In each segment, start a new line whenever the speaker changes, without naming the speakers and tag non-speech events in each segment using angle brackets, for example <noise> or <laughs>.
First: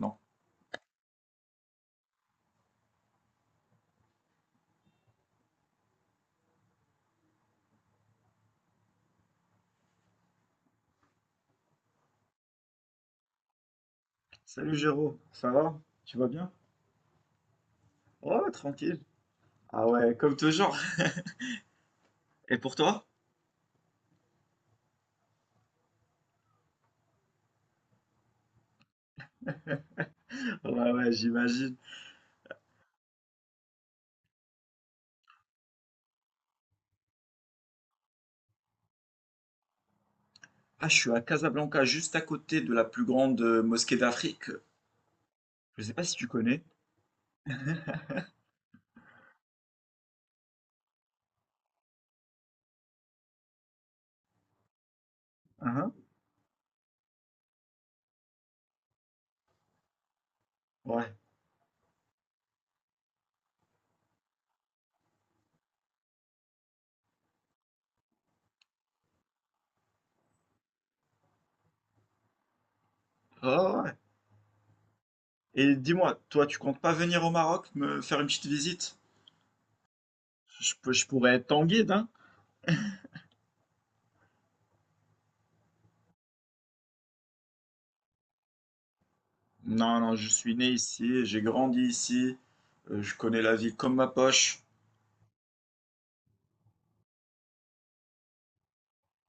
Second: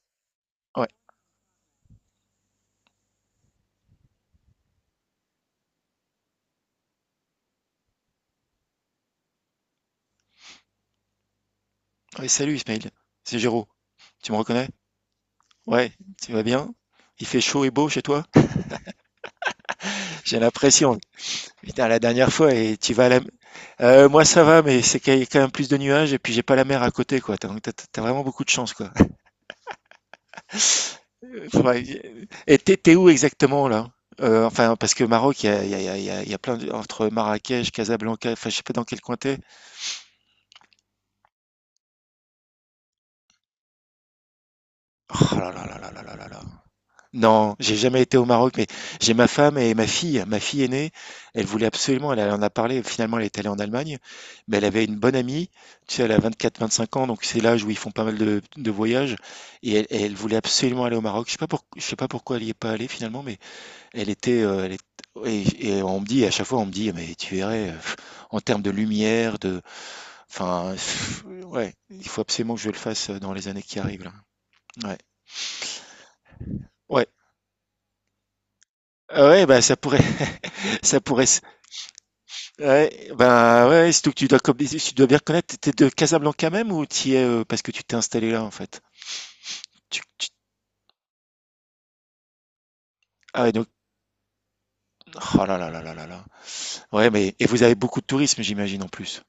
Non.
Ouais. Ouais, salut Ismail, c'est Géraud. Tu me reconnais?
Salut Géraud, ça va?
Ouais,
Tu vas
tu vas
bien?
bien? Il fait chaud et beau chez toi?
Oh, tranquille. Ah ouais, comme
J'ai
toujours.
l'impression. Putain, la dernière fois,
Et pour
et tu
toi?
vas à la. Moi ça va, mais c'est qu'il y a quand même plus de nuages et puis j'ai pas la mer à côté, quoi. Donc t'as vraiment beaucoup de chance, quoi.
Ouais, ouais,
<laughs>
j'imagine.
Ouais. Et t'es où exactement, là? Enfin, parce que Maroc, il y a, il y a- il y a- il y a- il y a plein de. Entre Marrakech, Casablanca, enfin, je sais pas dans quel coin t'es.
Ah, je suis à Casablanca, juste à côté de la plus grande mosquée d'Afrique.
Oh là là là
Je sais
là
pas
là
si
là
tu
là là.
connais.
Non, j'ai jamais été au Maroc, mais j'ai ma femme et ma fille. Ma fille aînée, elle voulait absolument, elle en a parlé, finalement elle est allée en Allemagne, mais elle avait une bonne amie,
Hein.
tu sais, elle a 24-25 ans, donc c'est l'âge où ils font pas mal de voyages, et elle, elle voulait absolument aller au
Ouais.
Maroc. Je sais pas pourquoi elle y est pas allée finalement, mais elle était, elle est-. Et on me dit, à chaque fois on me dit, mais tu verrais, en termes de lumière, de, enfin, ouais, il faut absolument que je le fasse dans les années qui
Ah ouais.
arrivent là. Ouais,
Et dis-moi, toi, tu comptes pas
ouais.
venir au Maroc me faire une petite visite?
Ah ouais, bah ça pourrait, <laughs> ça
Je
pourrait.
pourrais être ton guide, hein?
Ouais, ben ouais, ouais, surtout que tu dois, comme, tu dois bien connaître, t'es de Casablanca même ou t'y es parce que tu t'es installé là en fait?
Non,
Tu,
non, je
tu-
suis né ici, j'ai grandi ici, je connais
Ah ouais,
la
donc,
ville comme ma poche.
oh là là là là là là. Ouais, mais et vous avez beaucoup de tourisme, j'imagine en plus.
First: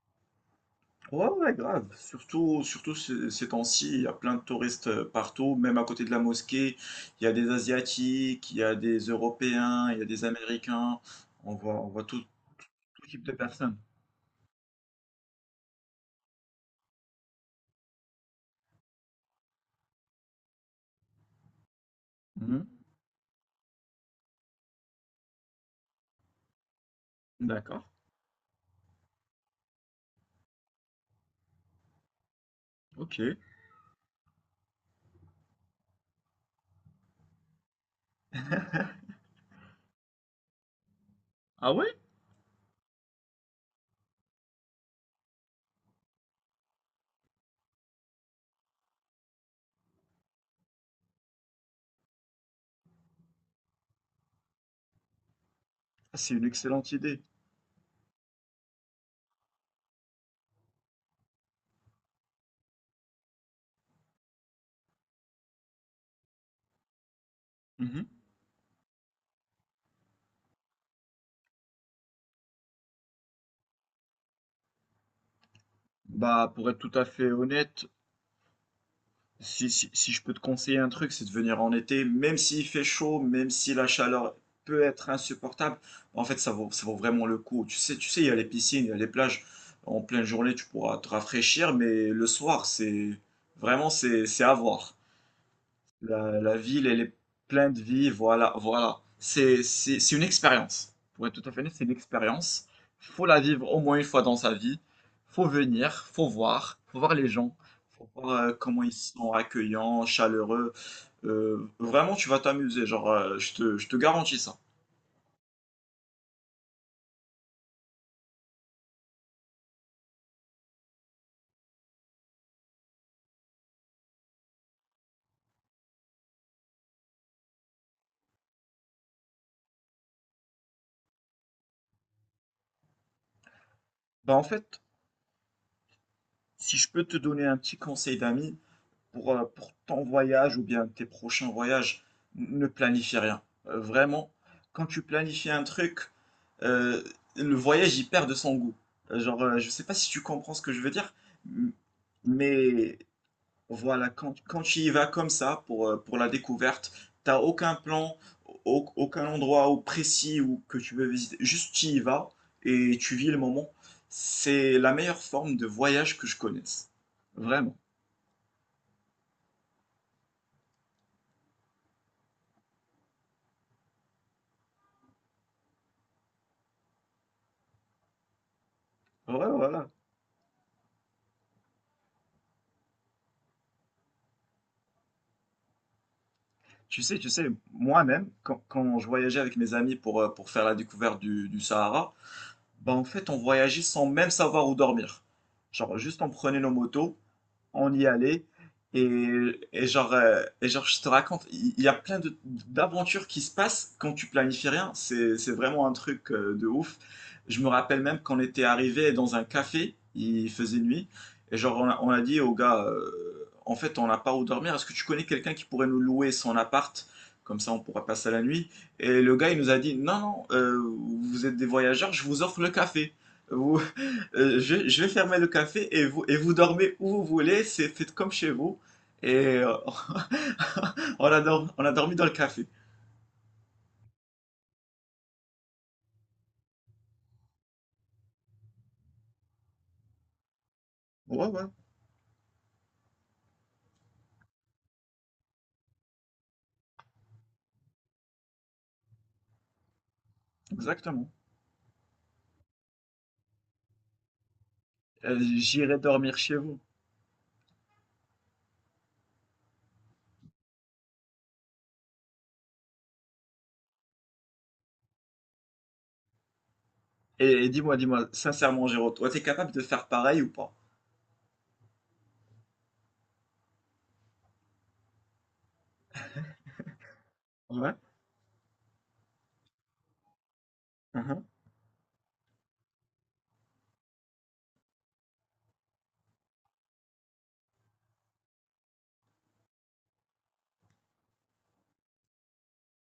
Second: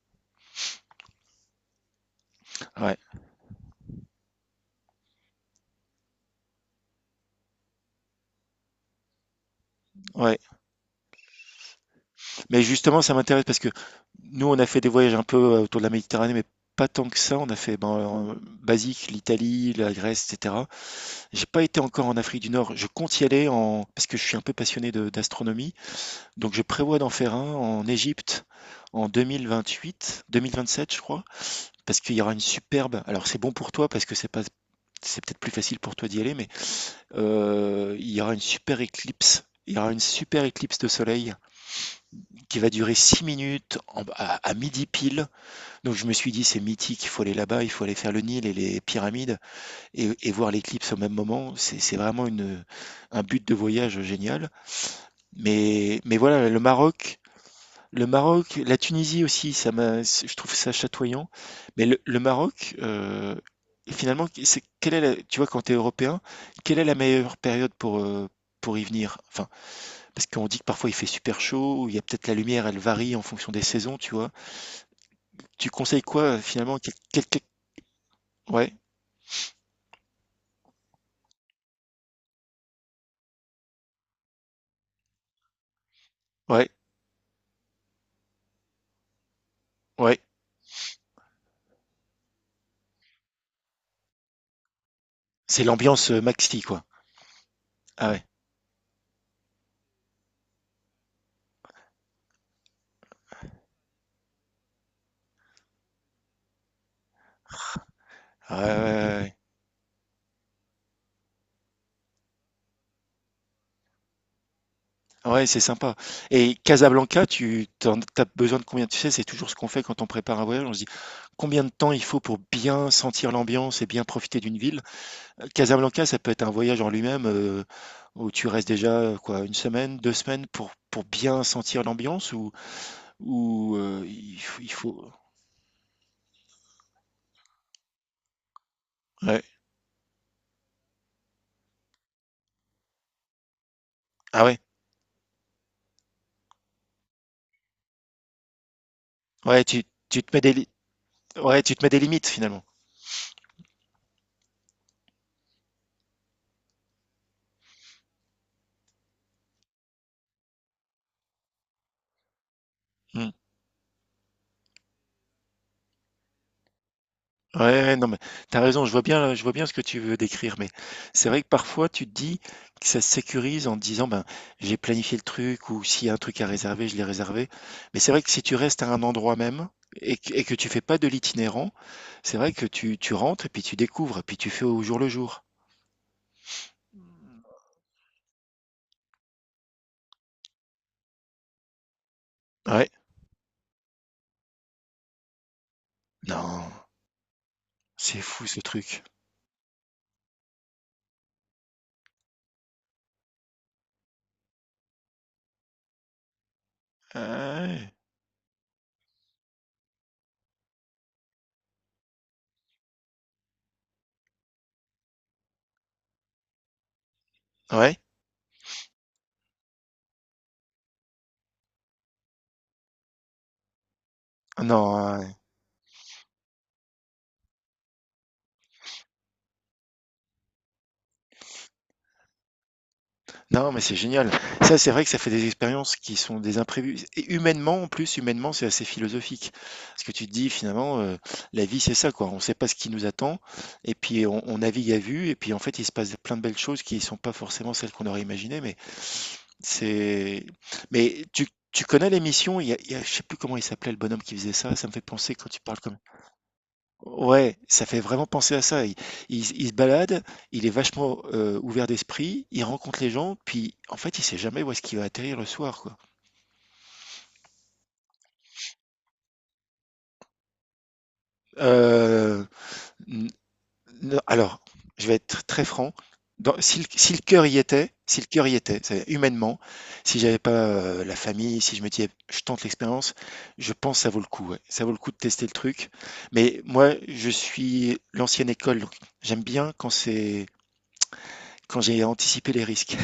Ouais, ouais, grave. Surtout, surtout
Ouais,
ce- ces temps-ci, il y a plein de touristes partout, même à côté de la mosquée. Il y a des Asiatiques, il y a des Européens, il y a des
ouais.
Américains. On voit tout,
Mais justement,
tout
ça
type de
m'intéresse parce que
personnes.
nous, on a fait des voyages un peu autour de la Méditerranée, mais pas tant que ça. On a fait ben, basique l'Italie, la Grèce, etc. J'ai pas été encore en Afrique du
Mhm.
Nord. Je compte y aller en parce que je suis un peu passionné d'astronomie. Donc je prévois d'en faire un
D'accord.
en Égypte en 2028, 2027 je crois, parce qu'il y aura une superbe.
Ok.
Alors c'est bon pour toi parce que c'est pas, c'est peut-être plus facile pour toi d'y aller, mais il y aura une super éclipse. Il y aura une super éclipse de soleil
Ah ouais?
qui va durer 6 minutes à midi pile. Donc je me suis dit c'est mythique, il faut aller là-bas, il faut aller faire le Nil et les pyramides et voir l'éclipse au même moment. C'est vraiment une, un but de voyage génial. Mais,
Ah,
mais
c'est une
voilà, le
excellente
Maroc,
idée.
Le Maroc, la Tunisie aussi, ça m'a, je trouve ça chatoyant. Mais le Maroc, finalement, c'est, quelle est tu vois, quand tu es européen, quelle est la meilleure période pour,
Mhm.
euh, pour y venir? Enfin, parce qu'on dit que parfois il fait super chaud, ou il y a peut-être la lumière, elle varie en fonction des saisons, tu vois. Tu conseilles quoi,
Bah, pour être
finalement?
tout à fait honnête,
Ouais,
si, si je peux te conseiller un truc, c'est de venir en été, même s'il fait chaud, même si la chaleur peut être insupportable, en fait,
ouais,
ça vaut vraiment le coup. Tu sais, il y a les piscines, il y a les plages. En
ouais.
pleine journée, tu pourras te rafraîchir, mais le soir, c'est vraiment, c'est à voir.
C'est l'ambiance
La
maxi, quoi.
ville, elle est pleine de vie,
Ah ouais.
voilà, voilà. C'est une expérience. Pour être tout à fait honnête, c'est une expérience. Faut la vivre au moins une fois dans sa vie. Faut venir, faut voir les gens, faut voir
Ah ouais, ouais,
comment ils
ouais,
sont
ouais.
accueillants, chaleureux. Vraiment, tu vas t'amuser, genre, je te garantis ça.
Ouais, c'est sympa. Et Casablanca, t'as besoin de combien? Tu sais, c'est toujours ce qu'on fait quand on prépare un voyage. On se dit combien de temps il faut pour bien sentir l'ambiance et bien profiter d'une ville. Casablanca, ça peut être un voyage en lui-même où tu restes déjà quoi, une semaine, 2 semaines pour bien sentir l'ambiance ou
Bah en
il
fait,
faut.
si je peux te donner un petit conseil d'ami,
Ouais.
pour ton voyage ou bien tes prochains voyages, ne planifie rien. Vraiment,
Ah ouais.
quand tu planifies un truc, euh, le voyage il perd de son goût. Genre,
Ouais,
je
tu,
sais pas si tu
tu te mets des,
comprends ce
li-
que je veux dire,
ouais,
m-
tu te mets des limites finalement.
mais voilà, quand, quand tu y vas comme ça pour la découverte, t'as aucun plan, aucun endroit ou précis ou que tu veux visiter, juste tu y vas et tu vis
Hmm.
le moment. C'est la meilleure forme de voyage que je connaisse.
Ouais,
Vraiment.
ouais, non, mais t'as raison, je vois bien ce que tu veux décrire, mais c'est vrai que parfois tu te dis que ça se sécurise en te disant ben j'ai planifié le truc ou s'il y a un truc à réserver, je l'ai réservé. Mais c'est vrai que si tu restes à un endroit
Ouais,
même
voilà.
et que tu fais pas de l'itinérant, c'est vrai que tu rentres et puis tu découvres et puis tu fais au jour le jour.
Tu sais, moi-même, quand, quand je voyageais avec mes amis pour faire la découverte du Sahara,
Ouais.
bah en fait, on voyageait sans même savoir où dormir. Genre, juste on prenait
Non,
nos motos, on y
c'est
allait.
fou ce truc.
Et, et genre, je te raconte, il y a plein d'aventures qui se passent quand tu planifies rien. C'est vraiment un truc de ouf. Je me
Ouais.
rappelle même qu'on était arrivé dans un café, il faisait nuit, et genre, on a dit au gars, en fait, on n'a pas où dormir. Est-ce que tu connais quelqu'un qui pourrait nous louer son appart? Comme ça, on
Ouais.
pourra passer la nuit. Et le gars, il nous a dit, non, non, vous êtes des voyageurs, je vous offre le café. Vous,
Non.
je vais
Ouais.
fermer le café et vous dormez où vous voulez, c'est faites comme chez vous. Et <laughs> on a, on a dormi dans le café.
Non, mais c'est génial. Ça, c'est vrai que ça fait des expériences qui sont des imprévus. Et humainement, en plus, humainement, c'est assez philosophique. Parce que tu te dis, finalement,
Ouais, ouais,
la vie, c'est ça, quoi. On ne sait pas ce qui nous attend. Et puis, on navigue à vue. Et puis, en fait, il se passe plein de belles choses qui ne sont pas forcément celles qu'on aurait imaginées. Mais c'est. Mais
exactement.
tu connais l'émission? Je sais plus comment il s'appelait, le bonhomme qui faisait ça. Ça me fait penser quand tu parles comme.
J'irai dormir chez vous.
Ouais, ça fait vraiment penser à ça. Il se balade, il est vachement ouvert d'esprit, il rencontre les gens, puis en fait, il sait jamais où est-ce qu'il va atterrir le soir, quoi.
Et dis-moi, dis-moi, sincèrement, Géraud, toi, t'es capable de faire pareil ou pas?
Euh, n- alors, je vais être très franc. Si le cœur y
Ouais.
était, si le cœur y était, c'est-à-dire humainement, si j'avais pas la
Mhm.
famille, si je me disais, je tente l'expérience, je pense que ça vaut le coup. Ouais. Ça vaut le coup de tester le truc. Mais moi, je suis l'ancienne école, donc j'aime bien quand j'ai anticipé les risques.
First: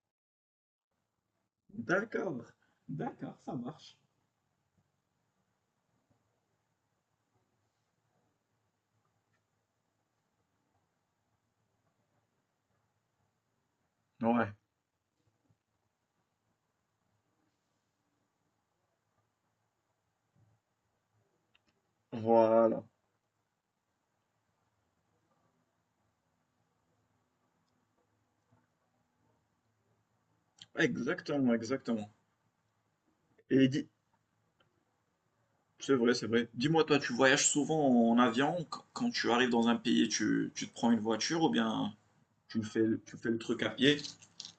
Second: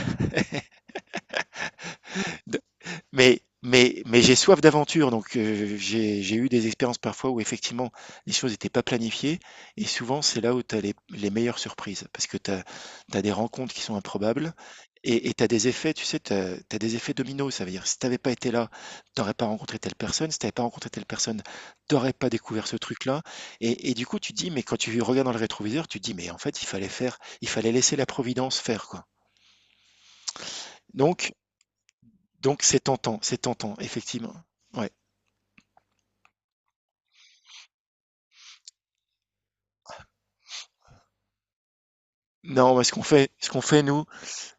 D'accord.
<laughs>
D'accord,
Mais,
ça marche.
mais, mais j'ai soif d'aventure, donc j'ai eu des expériences parfois où effectivement les choses n'étaient pas planifiées, et souvent c'est là où tu as les meilleures surprises, parce que tu as, des rencontres qui sont
Ouais,
improbables, et tu as des effets, tu sais, tu as, des effets dominos, ça veut dire si tu n'avais pas été là, tu n'aurais pas rencontré telle personne, si tu n'avais pas rencontré telle personne, tu n'aurais pas découvert ce
voilà.
truc-là, et du coup tu dis, mais quand tu regardes dans le rétroviseur, tu dis, mais en fait il fallait faire, il fallait laisser la providence faire, quoi. Donc,
Exactement, exactement.
donc c'est
Et
tentant,
dis,
effectivement. Ouais.
c'est vrai, c'est vrai. Dis-moi, toi, tu voyages souvent en avion? Quand tu arrives dans un pays, tu te prends une voiture ou bien tu
Non,
fais
mais
le, tu fais le
ce qu'on
truc à
fait
pied.
nous,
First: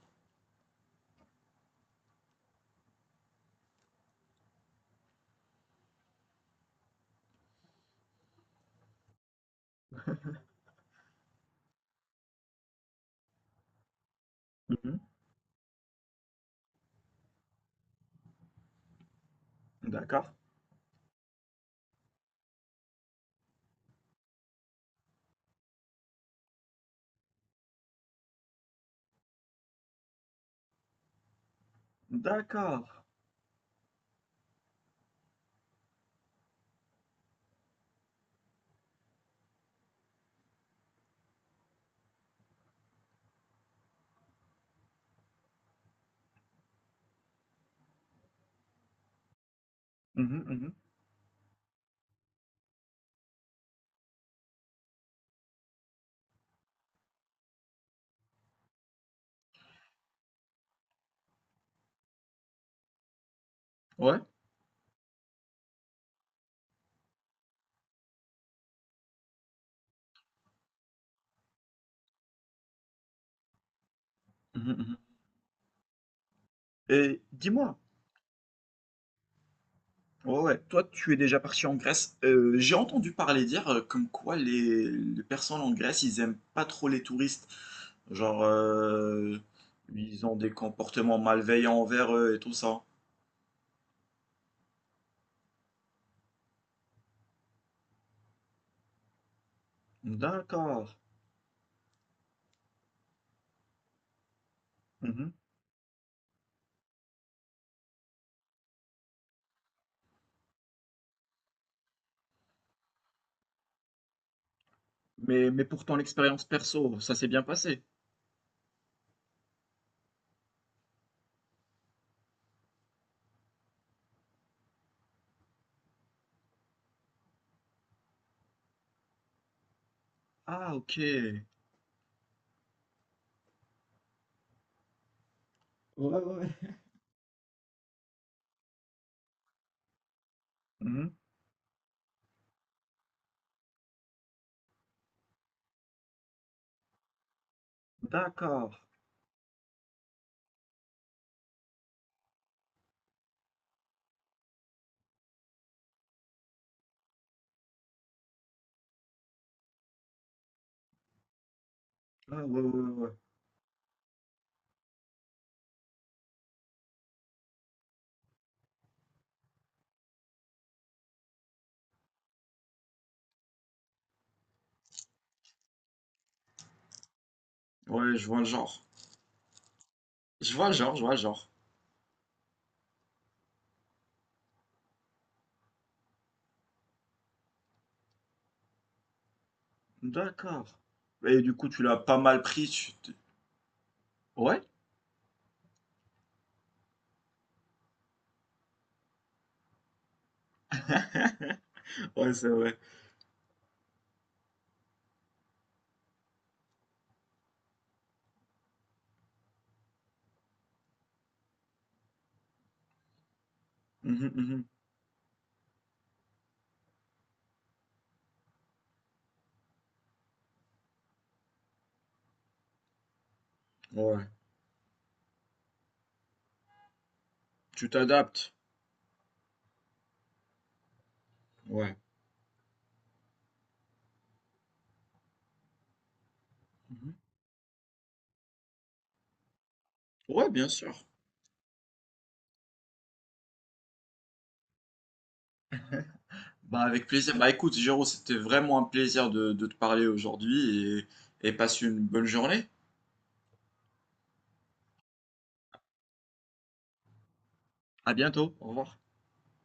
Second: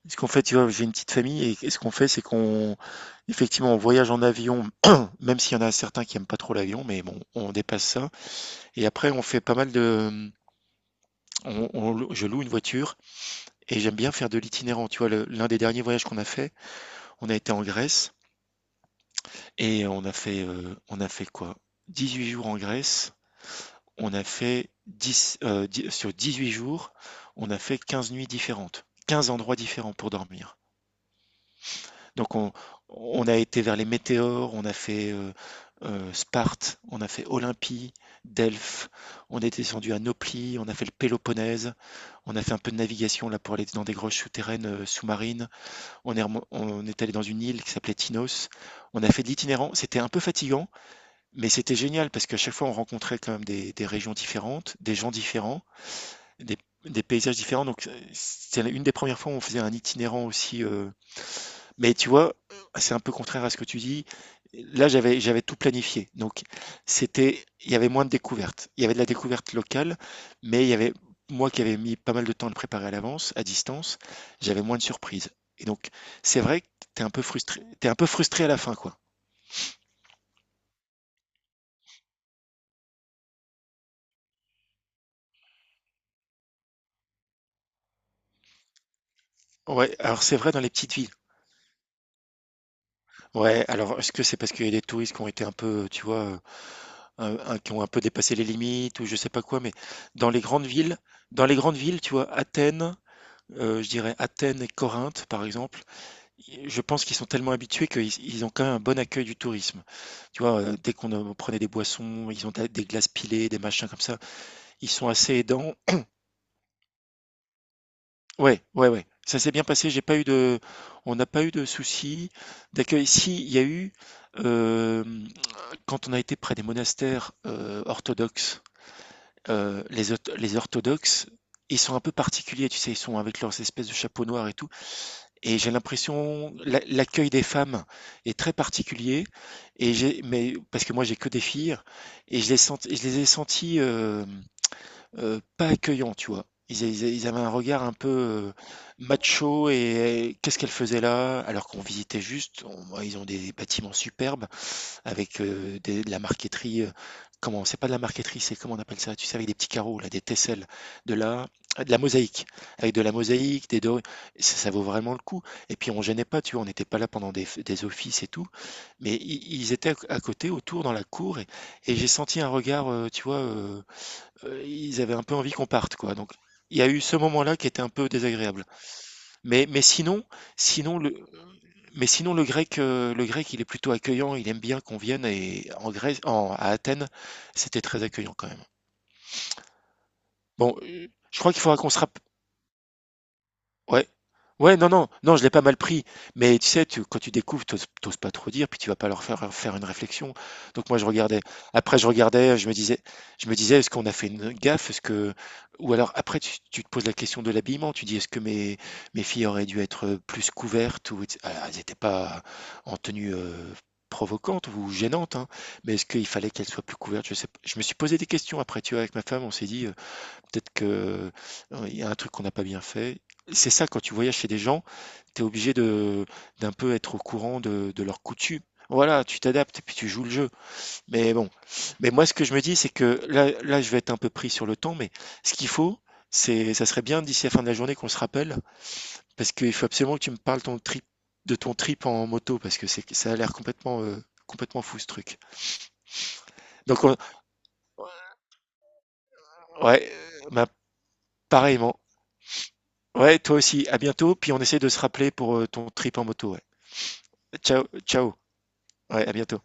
tu vois, j'ai une petite famille et ce qu'on fait, c'est qu'on, effectivement, on voyage en avion, <clears throat> même s'il y en a certains qui aiment pas trop l'avion, mais bon, on dépasse ça. Et après, on fait pas mal de, je loue une voiture et j'aime bien faire de l'itinérant. Tu
Mhm.
vois, l'un des derniers voyages qu'on a fait, on a été en Grèce et
D'accord.
on a fait quoi? 18 jours en Grèce. On a fait 10, 10 sur 18 jours, on a fait 15 nuits différentes, 15 endroits différents pour dormir. Donc on,
D'accord.
on a été vers les météores, on a fait Sparte, on a fait Olympie, Delphes, on est descendu à Nauplie, on a fait le Péloponnèse, on a fait un peu de navigation là pour aller dans des grottes souterraines sous-marines, on est allé dans une île qui s'appelait Tinos, on a fait de l'itinérant, c'était un peu
Mhm,
fatigant,
mhm.
mais c'était génial parce qu'à chaque fois on rencontrait quand même des régions différentes, des gens différents, des, des paysages différents, donc c'est une des premières fois où on faisait un itinérant aussi. Mais tu vois, c'est un peu contraire à ce que tu dis.
Ouais.
Là, j'avais tout planifié. Donc, c'était, il y avait moins de découvertes. Il y avait de la découverte locale, mais il y avait moi qui avais mis pas mal de temps à le préparer à l'avance, à distance, j'avais
Mhm,
moins de
mhm.
surprises. Et donc, c'est vrai que t'es un
Et
peu frustré,
dis-moi,
t'es un peu frustré à la fin, quoi.
ouais, ouais, toi, tu es déjà parti en Grèce. J'ai entendu parler dire comme quoi les personnes en Grèce, ils aiment pas trop les touristes. Genre,
Ouais, alors
ils ont
c'est
des
vrai dans les petites villes.
comportements malveillants envers eux et tout ça.
Ouais, alors est-ce que c'est parce qu'il y a des touristes qui ont été un peu, tu vois, qui ont un peu dépassé les limites ou je sais pas quoi, mais dans les grandes
D'accord.
villes, dans les grandes villes, tu vois, Athènes, je dirais Athènes et Corinthe,
Mhm.
par exemple, je pense qu'ils sont tellement habitués qu'ils ils ont quand même un bon accueil du tourisme. Tu vois, dès qu'on prenait des boissons, ils ont des glaces pilées, des machins comme ça. Ils sont assez
Mais
aidants.
pourtant, l'expérience perso, ça s'est bien passé.
Ouais, ouais, ouais. Ça s'est bien passé. J'ai pas eu de, on n'a pas eu de soucis d'accueil. Si, il y a eu euh, quand on a été près des monastères orthodoxes, les
Ah, ok.
orthodoxes,
Ouais,
ils sont un peu particuliers. Tu sais, ils sont avec leurs espèces de chapeaux noirs et tout. Et j'ai
ouais, ouais.
l'impression l'accueil des femmes est très particulier et j'ai mais parce que moi
Mhm.
j'ai que des filles et je les ai sentis pas accueillants, tu vois. Ils ils avaient un regard un peu
D'accord.
macho et qu'est-ce qu'elles faisaient là? Alors qu'on visitait juste, ils ont des bâtiments superbes avec de la marqueterie. Comment, c'est pas de la marqueterie, c'est comment on appelle ça, tu sais, avec des petits carreaux, là, des tesselles, de la, de la,
Ah,
mosaïque,
ouais, ouais,
avec de
ouais.
la mosaïque, des dorures. Ça vaut vraiment le coup. Et puis on gênait pas, tu vois, on n'était pas là pendant des offices et tout, mais ils étaient à côté, autour, dans la cour, et j'ai senti un regard, tu vois, ils avaient un peu envie qu'on parte, quoi. Donc il y a eu ce moment-là qui était un peu
Ouais, je vois le
désagréable.
genre.
Mais sinon,
Je vois le genre,
sinon
je vois
le,
le genre.
le grec, il est plutôt accueillant, il aime bien qu'on vienne et en Grèce en à Athènes, c'était très accueillant quand même. Bon,
D'accord.
je
Et
crois
du
qu'il
coup,
faudra
tu
qu'on
l'as
se
pas
rapp.
mal pris. Tu t'es?
Ouais.
Ouais?
Ouais, non, non, non, je l'ai pas mal pris. Mais tu sais, quand tu découvres, t'oses pas trop dire, puis tu vas pas leur faire faire une réflexion. Donc moi, je regardais. Après, je
Ouais, c'est
regardais,
vrai.
je me disais, est-ce qu'on a fait une gaffe? Est-ce que, ou alors après, tu te poses la question de l'habillement. Tu dis, est-ce que mes filles auraient dû être plus couvertes ou etc. Alors, elles n'étaient pas en tenue
Mhm, mhm.
provocante ou gênante, hein, mais est-ce qu'il fallait qu'elles soient plus couvertes? Je sais pas. Je me suis posé des questions après, tu vois, avec ma femme, on s'est dit. Peut-être que, il y a un truc qu'on n'a pas bien fait. C'est ça quand tu
Ouais.
voyages chez des gens, tu es obligé de d'un peu être au courant
Tu
de leurs
t'adaptes.
coutumes. Voilà, tu t'adaptes et puis tu joues le jeu. Mais bon,
Ouais.
mais moi ce que je me dis, c'est que là je vais être un peu pris sur le temps, mais ce qu'il faut, c'est ça serait
Mhm.
bien d'ici la fin de la journée qu'on se rappelle, parce qu'il faut absolument que tu me
Ouais,
parles
bien
ton
sûr.
trip de ton trip en moto parce que c'est ça a l'air complètement, complètement fou ce truc.
Bah,
Donc
avec
on.
plaisir. Bah, écoute, Géraud, c'était vraiment un plaisir de te parler
Ouais, bah,
aujourd'hui et passe une
pareillement.
bonne journée.
Ouais, toi aussi. À bientôt. Puis on essaie de se rappeler pour ton trip en moto. Ouais. Ciao,
À
ciao.
bientôt. Au revoir.
Ouais, à bientôt.